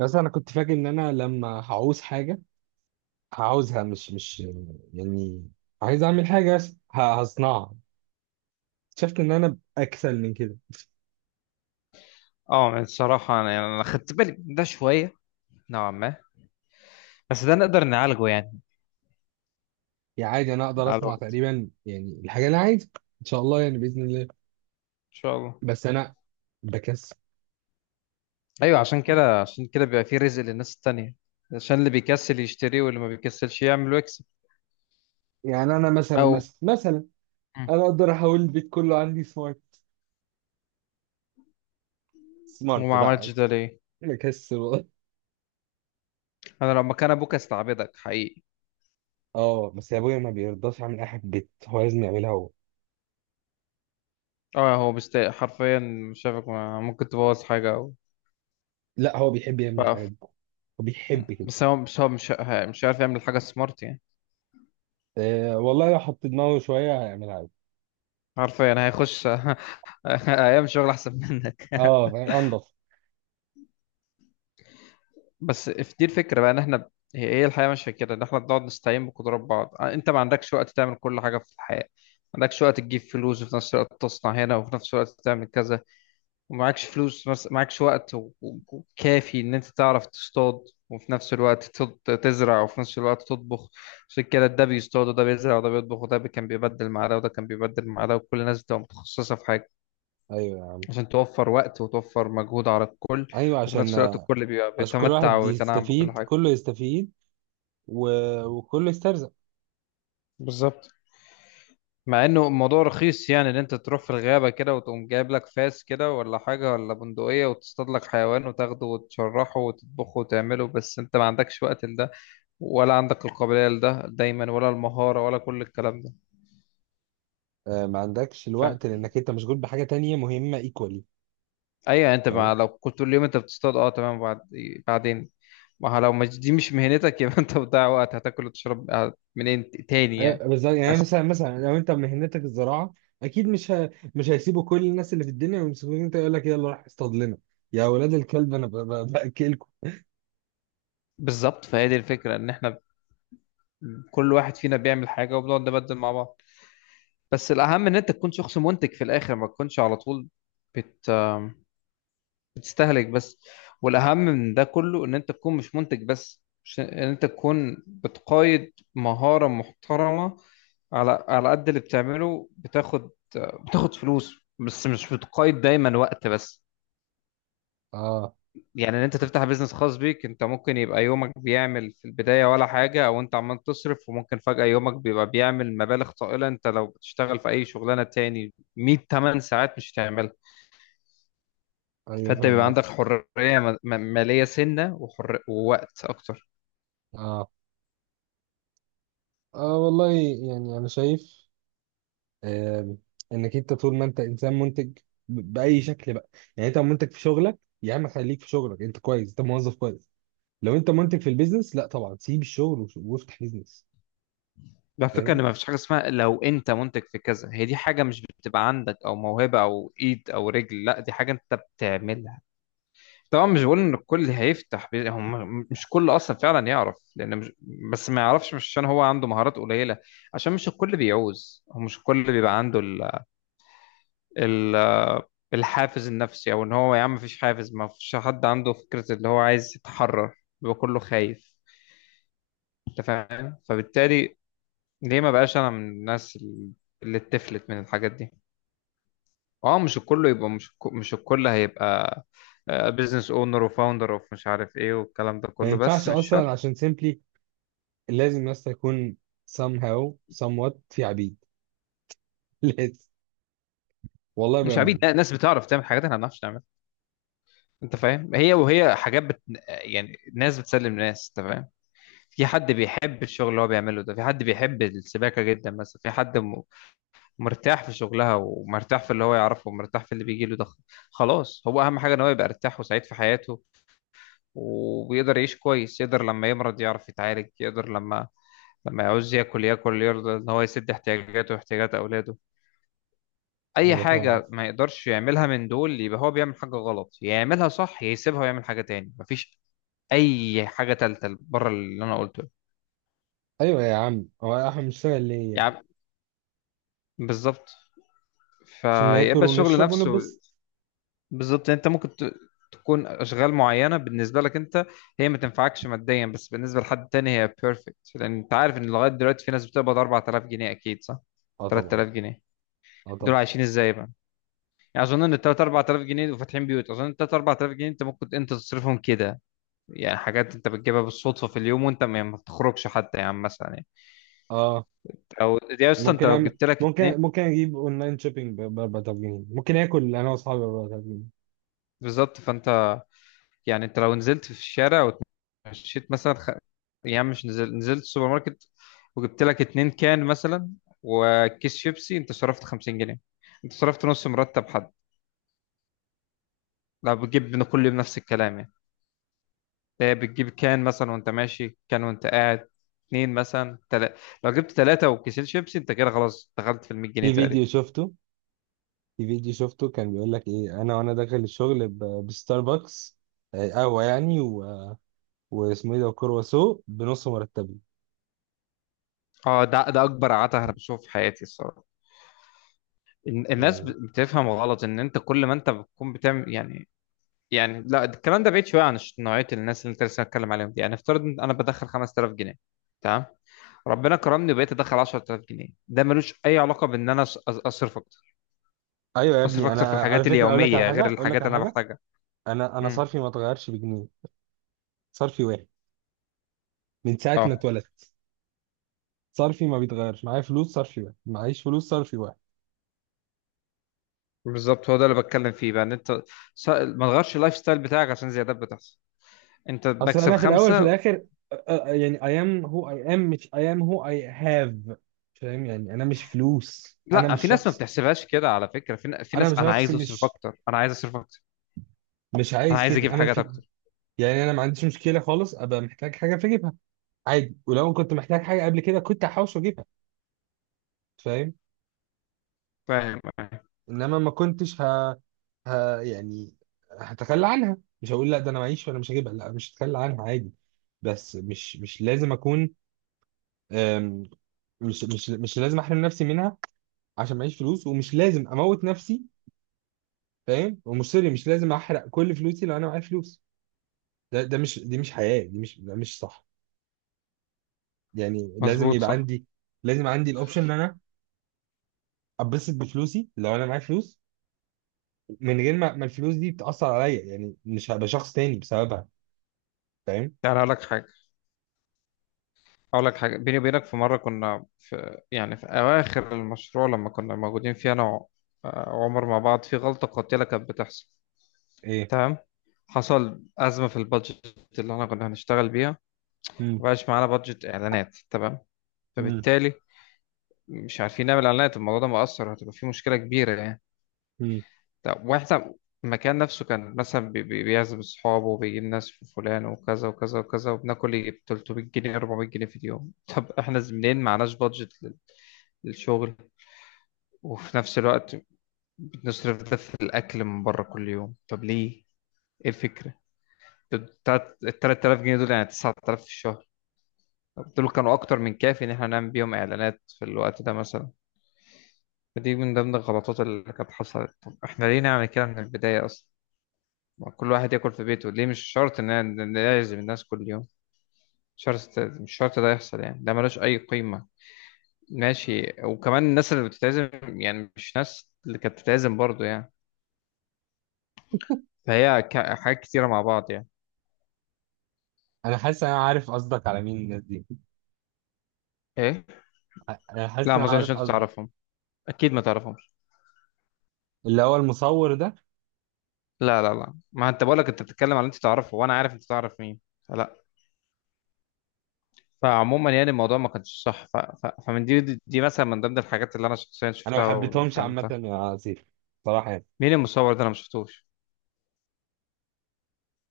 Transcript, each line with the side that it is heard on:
right: بس انا كنت فاكر ان انا لما هعوز حاجه هعوزها، مش يعني عايز اعمل حاجه، بس هصنعها. اكتشفت ان انا اكسل من كده.
left: اه، يعني الصراحة أنا يعني أنا خدت بالي من ده شوية، نوعا ما. بس ده نقدر نعالجه يعني،
right: يعني عادي انا اقدر
left: على
right: اصنع
left: الوقت إن
right: تقريبا يعني الحاجه اللي انا عايزها، ان شاء الله يعني باذن الله.
left: شاء الله.
right: بس انا بكسل.
left: أيوة، عشان كده بيبقى فيه رزق للناس التانية، عشان اللي بيكسل يشتري واللي ما بيكسلش يعمل ويكسب.
right: يعني انا مثلا
left: أو
right: مثلا مثلا
left: مم.
right: انا اقدر احول البيت كله عندي سمارت، سمارت
left: وما
right: بقى.
left: عملتش ده ليه؟
right: بكسل والله.
left: أنا لو مكان أبوك أستعبدك حقيقي.
right: اه، بس يا ابويا ما بيرضاش يعمل اي حاجه في البيت، هو لازم يعملها هو.
left: أه، هو مستاء حرفيا شافك ممكن تبوظ حاجة أو
right: لا، هو بيحب يعمل الحاجات
left: فقف.
right: دي. هو بيحب كده.
left: بس هو مش عارف يعمل حاجة سمارت يعني.
right: أه والله لو حط دماغه شويه هيعملها.
left: حرفيا هيخش أيام شغل أحسن منك.
right: اه فاهم؟ انضف.
left: بس في دي الفكرة بقى، ان احنا هي الحياة مش كده، ان احنا بنقعد نستعين بقدرات بعض. آه، انت ما عندكش وقت تعمل كل حاجة في الحياة، ما عندكش وقت تجيب فلوس وفي نفس الوقت تصنع هنا وفي نفس الوقت تعمل كذا، معكش وقت وكافي ان انت تعرف تصطاد وفي نفس الوقت تزرع وفي نفس الوقت تطبخ. عشان كده ده بيصطاد وده بيزرع وده بيطبخ وده كان بيبدل مع ده وده كان بيبدل مع ده، وكل الناس بتبقى متخصصة في حاجة،
right: ايوه،
left: عشان توفر وقت وتوفر مجهود على الكل،
right: ايوه،
left: وفي
right: عشان
left: نفس الوقت الكل بيبقى
right: عشان كل
left: بيتمتع
right: واحد
left: ويتنعم بكل
right: يستفيد،
left: حاجة.
right: كله يستفيد. و... وكله يسترزق.
left: بالظبط. مع انه الموضوع رخيص، يعني ان انت تروح في الغابة كده وتقوم جايب لك فاس كده ولا حاجة ولا بندقية وتصطاد لك حيوان وتاخده وتشرحه وتطبخه وتعمله، بس انت ما عندكش وقت لده، ولا عندك القابلية لده دايما، ولا المهارة، ولا كل الكلام ده.
right: آه، ما عندكش الوقت
left: فاهم.
right: لانك انت مشغول بحاجه تانية مهمه ايكوالي.
left: ايوه، انت مع
right: فاهم.
left: لو كنت طول اليوم انت بتصطاد، اه تمام، بعد بعدين ما هو لو مش دي مش مهنتك يبقى انت بتضيع وقت، هتاكل وتشرب تاني يعني.
right: آه، بالظبط. يعني
left: بس
right: مثلا لو انت مهنتك الزراعه، اكيد مش هيسيبوا كل الناس اللي في الدنيا ويمسكوك انت يقول لك يلا روح اصطاد لنا يا اولاد الكلب، انا باكلكم.
left: بالظبط، فهي دي الفكرة، ان احنا كل واحد فينا بيعمل حاجة وبنقعد نبدل مع بعض. بس الأهم إن أنت تكون شخص منتج في الآخر، ما تكونش على طول بت... بتستهلك بس. والأهم من ده كله إن أنت تكون مش منتج بس، مش إن أنت تكون بتقايد مهارة محترمة، على قد اللي بتعمله بتاخد، بتاخد فلوس، بس مش بتقايد دايما وقت بس.
right: اه،
left: يعني ان انت تفتح بيزنس خاص بيك، انت ممكن يبقى يومك بيعمل في البداية ولا حاجة او انت عمال تصرف، وممكن فجأة يومك بيبقى بيعمل مبالغ طائلة. انت لو بتشتغل في اي شغلانة تاني 100 8 ساعات مش هتعملها.
right: ايوه
left: فانت
right: فاهم
left: بيبقى عندك
right: قصدي.
left: حرية مالية سنة ووقت اكتر.
right: اه، اه والله يعني انا شايف، آه، انك انت طول ما انت انسان منتج باي شكل بقى. يعني انت منتج في شغلك، يا عم خليك في شغلك، انت كويس، انت موظف كويس. لو انت منتج في البيزنس، لا طبعا سيب الشغل وافتح بيزنس.
left: بقى الفكرة
right: فاهم.
left: ان ما فيش حاجة اسمها لو انت منتج في كذا، هي دي حاجة مش بتبقى عندك، او موهبة او ايد او رجل، لا، دي حاجة انت بتعملها. طبعا مش بقول ان الكل هم مش كل اصلا فعلا يعرف، لان مش، بس ما يعرفش مش عشان هو عنده مهارات قليله، عشان مش الكل بيعوز، هو مش الكل بيبقى عنده ال... الحافز النفسي، او ان هو يا عم مفيش حافز، ما فيش حد عنده فكره اللي هو عايز يتحرر، بيبقى كله خايف. انت فاهم؟ فبالتالي ليه ما بقاش انا من الناس اللي اتفلت من الحاجات دي. اه، مش الكل يبقى، مش الكل هيبقى بزنس اونر وفاوندر اوف مش عارف ايه والكلام ده
right: ما
left: كله، بس
right: ينفعش
left: مش
right: اصلا،
left: شرط.
right: عشان سيمبلي لازم بس يكون somehow somewhat في عبيد. لازم. والله
left: مش عبيد،
right: بامان.
left: لا، ناس بتعرف تعمل حاجات احنا ما بنعرفش نعملها. انت فاهم؟ هي حاجات يعني ناس بتسلم ناس، انت فاهم. في حد بيحب الشغل اللي هو بيعمله ده، في حد بيحب السباكه جدا مثلا، مرتاح في شغلها ومرتاح في اللي هو يعرفه ومرتاح في اللي بيجي له ده. خلاص، هو اهم حاجه ان هو يبقى مرتاح وسعيد في حياته، وبيقدر يعيش كويس، يقدر لما يمرض يعرف يتعالج، يقدر لما لما يعوز ياكل ياكل، يرضى ان هو يسد احتياجاته واحتياجات اولاده. اي
right: ايوه فاهم عارف.
left: حاجه ما يقدرش يعملها من دول يبقى هو بيعمل حاجه غلط، يا يعملها صح يا يسيبها ويعمل حاجه تاني، مفيش اي حاجه تالته بره اللي انا قلته ده.
right: ايوه يا عم، هو احنا بنشتغل ليه يعني؟
left: يعني بالظبط،
right: عشان ناكل
left: فيبقى الشغل
right: ونشرب
left: نفسه.
right: ونلبس.
left: بالظبط. تكون اشغال معينه بالنسبه لك انت هي ما تنفعكش ماديا، بس بالنسبه لحد تاني هي بيرفكت. لان انت عارف ان لغايه دلوقتي في ناس بتقبض 4000 جنيه، اكيد صح.
right: اه طبعا.
left: 3000 جنيه،
right: اه
left: دول
right: طبعا.
left: عايشين ازاي بقى؟ يعني اظن ان 3 4000 جنيه وفاتحين بيوت، اظن 3 4000 جنيه انت ممكن انت تصرفهم كده. يعني حاجات انت بتجيبها بالصدفه في اليوم وانت ما بتخرجش حتى، يعني مثلا يعني،
right: اه،
left: او يا اسطى انت
right: ممكن
left: لو
right: أعمل،
left: جبت لك اتنين.
right: ممكن، ممكن اجيب اونلاين شوبينج ب 4000 جنيه، ممكن اكل انا واصحابي ب 4000 جنيه.
left: بالظبط. فانت يعني انت لو نزلت في الشارع ومشيت مثلا يعني مش نزل... نزلت السوبر ماركت وجبت لك اتنين كان مثلا وكيس شيبسي، انت صرفت 50 جنيه، انت صرفت نص مرتب حد لو بتجيب من كل يوم نفس الكلام يعني. ده بتجيب كان مثلا وانت ماشي، كان وانت قاعد اتنين مثلا لو جبت ثلاثة وكيسين شيبسي انت كده خلاص دخلت في ال 100 جنيه
right: في
left: تقريبا.
right: فيديو شفته، في فيديو شفته كان بيقول لك ايه، انا وانا داخل الشغل بستاربكس، آه، قهوه يعني، واسمه ايه ده، وكرواسو بنص مرتبي
left: اه ده اكبر عته انا بشوفه في حياتي الصراحه.
right: يعني.
left: بتفهم غلط ان انت كل ما انت بتكون بتعمل يعني، يعني لا الكلام ده بعيد شويه عن نوعيه الناس اللي انت لسه هتكلم عليهم دي. يعني افترض ان انا بدخل 5000 جنيه، تمام، ربنا كرمني وبقيت ادخل 10000 جنيه، ده ملوش اي علاقه بان انا اصرف اكتر،
right: ايوه يا
left: اصرف
right: ابني،
left: اكتر في
right: انا على
left: الحاجات
right: فكره اقول لك على
left: اليوميه
right: حاجه،
left: غير
right: اقول لك
left: الحاجات
right: على
left: اللي انا
right: حاجه.
left: بحتاجها.
right: انا
left: امم.
right: صرفي ما اتغيرش بجنيه. صرفي واحد من ساعه ما
left: اه
right: اتولدت. صرفي ما بيتغيرش، معايا فلوس صرفي واحد، معيش فلوس صرفي واحد.
left: بالظبط، هو ده اللي بتكلم فيه بقى، ان انت ما تغيرش اللايف ستايل بتاعك عشان زيادات بتحصل، انت
right: اصل
left: بكسب
right: انا في الاول في
left: خمسه.
right: الاخر، يعني I am who I am مش I am who I have. فاهم؟ يعني انا مش فلوس، انا
left: لا
right: مش
left: في ناس ما
right: شخص.
left: بتحسبهاش كده على فكرة، في، في
right: انا
left: ناس
right: مش
left: انا
right: شخص،
left: عايز اصرف
right: مش
left: اكتر، انا عايز اصرف اكتر،
right: مش
left: انا
right: عايز
left: عايز
right: كده
left: اجيب
right: انا
left: حاجات
right: في.
left: اكتر،
right: يعني انا ما عنديش مشكله خالص، ابقى محتاج حاجه فاجيبها عادي. ولو كنت محتاج حاجه قبل كده كنت هحوش واجيبها. فاهم.
left: فاهم؟
right: انما ما كنتش يعني هتخلى عنها. مش هقول لا ده انا معيش وانا مش هجيبها، لا مش هتخلى عنها عادي. بس مش لازم اكون، أم، مش لازم احرم نفسي منها عشان معيش فلوس، ومش لازم اموت نفسي. فاهم؟ ومش، سوري، مش لازم احرق كل فلوسي لو انا معايا فلوس. ده، ده مش، دي مش حياة، دي مش، ده مش صح. يعني لازم
left: مظبوط،
right: يبقى
left: صح.
right: عندي، لازم عندي الاوبشن ان انا اتبسط بفلوسي لو انا معايا فلوس، من غير ما الفلوس دي بتأثر عليا، يعني مش هبقى شخص تاني بسببها. فاهم؟
left: يعني اقول لك حاجة، اقول لك حاجة بيني وبينك. في مرة كنا في يعني في اواخر المشروع لما كنا موجودين فيه انا آه، وعمر مع بعض، في غلطة قاتلة كانت بتحصل.
right: ايه.
left: تمام؟ حصل أزمة في البادجت اللي احنا كنا هنشتغل بيها،
right: مم.
left: مبقاش معانا بادجت إعلانات. تمام؟
right: مم.
left: فبالتالي مش عارفين نعمل إعلانات، الموضوع ده مؤثر، هتبقى فيه مشكلة كبيرة يعني.
right: مم.
left: طب واحنا المكان نفسه كان مثلا بيعزم أصحابه وبيجيب ناس في فلان وكذا وكذا وكذا، وبناكل 300 جنيه 400 جنيه في اليوم طب احنا منين؟ معناش بادجت للشغل، وفي نفس الوقت بنصرف ده في الأكل من بره كل يوم. طب ليه؟ ايه الفكرة؟ ال 3000 جنيه دول يعني 9000 في الشهر. طب دول كانوا أكتر من كافي إن احنا نعمل بيهم إعلانات في الوقت ده مثلا. فدي من ضمن الغلطات اللي كانت حصلت. طب احنا ليه نعمل كده من البداية أصلا؟ ما كل واحد ياكل في بيته، ليه مش شرط ان إن نعزم الناس كل يوم. مش شرط، مش شرط ده يحصل يعني، ده ملوش اي قيمة. ماشي. وكمان الناس اللي بتتعزم، يعني مش ناس اللي كانت بتتعزم برضه يعني. فهي حاجات كتيرة مع بعض يعني.
right: انا حاسس إن انا عارف قصدك على مين الناس دي.
left: ايه.
right: انا حاسس
left: لا،
right: ان
left: ما
right: انا عارف
left: اظنش انت
right: قصدك.
left: تعرفهم، اكيد ما تعرفهمش.
right: اللي هو المصور ده.
left: لا لا لا، ما انت بقولك انت بتتكلم على اللي انت تعرفه وانا عارف انت تعرف مين، فلا. فعموما يعني الموضوع ما كانش صح، فمن دي مثلا من ضمن الحاجات اللي انا شخصيا
right: انا ما
left: شفتها
right: حبيتهمش عامة
left: واتعلمتها.
right: يا عصير، صراحة يعني.
left: مين المصور ده؟ انا ما شفتوش.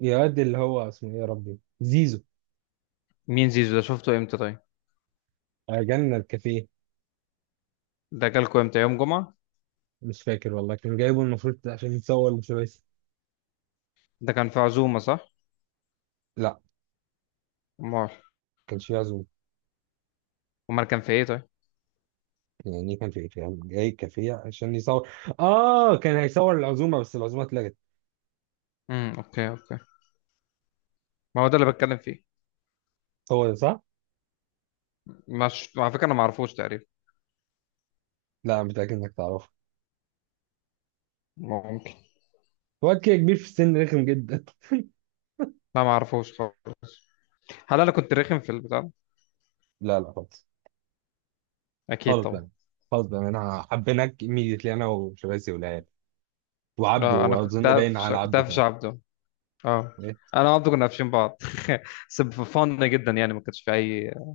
right: يا واد، اللي هو اسمه ايه يا ربي، زيزو.
left: مين زيزو ده؟ شفته امتى طيب؟
right: آه، جنة الكافيه.
left: ده جالكوا امتى، يوم جمعة؟
right: مش فاكر والله، كانوا جايبه المفروض عشان يتصور مش بس.
left: ده كان في عزومة صح؟
right: لا،
left: امال؟
right: كانش فيه عزومة.
left: امال كان في ايه طيب؟
right: يعني كان في، كان جاي كافيه عشان يصور. اه كان هيصور العزومة بس العزومة اتلغت.
left: امم، اوكي اوكي. ما هو ده اللي بتكلم فيه.
right: هو ده صح؟
left: مش على فكرة انا ما اعرفوش تقريبا.
right: لا، أنا متأكد انك تعرفه.
left: ممكن.
right: واد كده كبير في السن، رخم جدا.
left: لا ما اعرفوش خالص. هل انا كنت رخم في البتاع ده؟
right: لا لا خالص.
left: اكيد
right: خالص
left: طبعا.
right: بقى. خالص بقى انا حبيناك immediately، انا وشباسي والعيال وعبده،
left: اه انا كنت
right: واظن باين
left: قافش،
right: على
left: كنت
right: عبده
left: قافش
right: كمان.
left: عبده. اه،
right: إيه؟
left: انا وعبده كنا قافشين بعض. بس فن جدا يعني، ما كانش في اي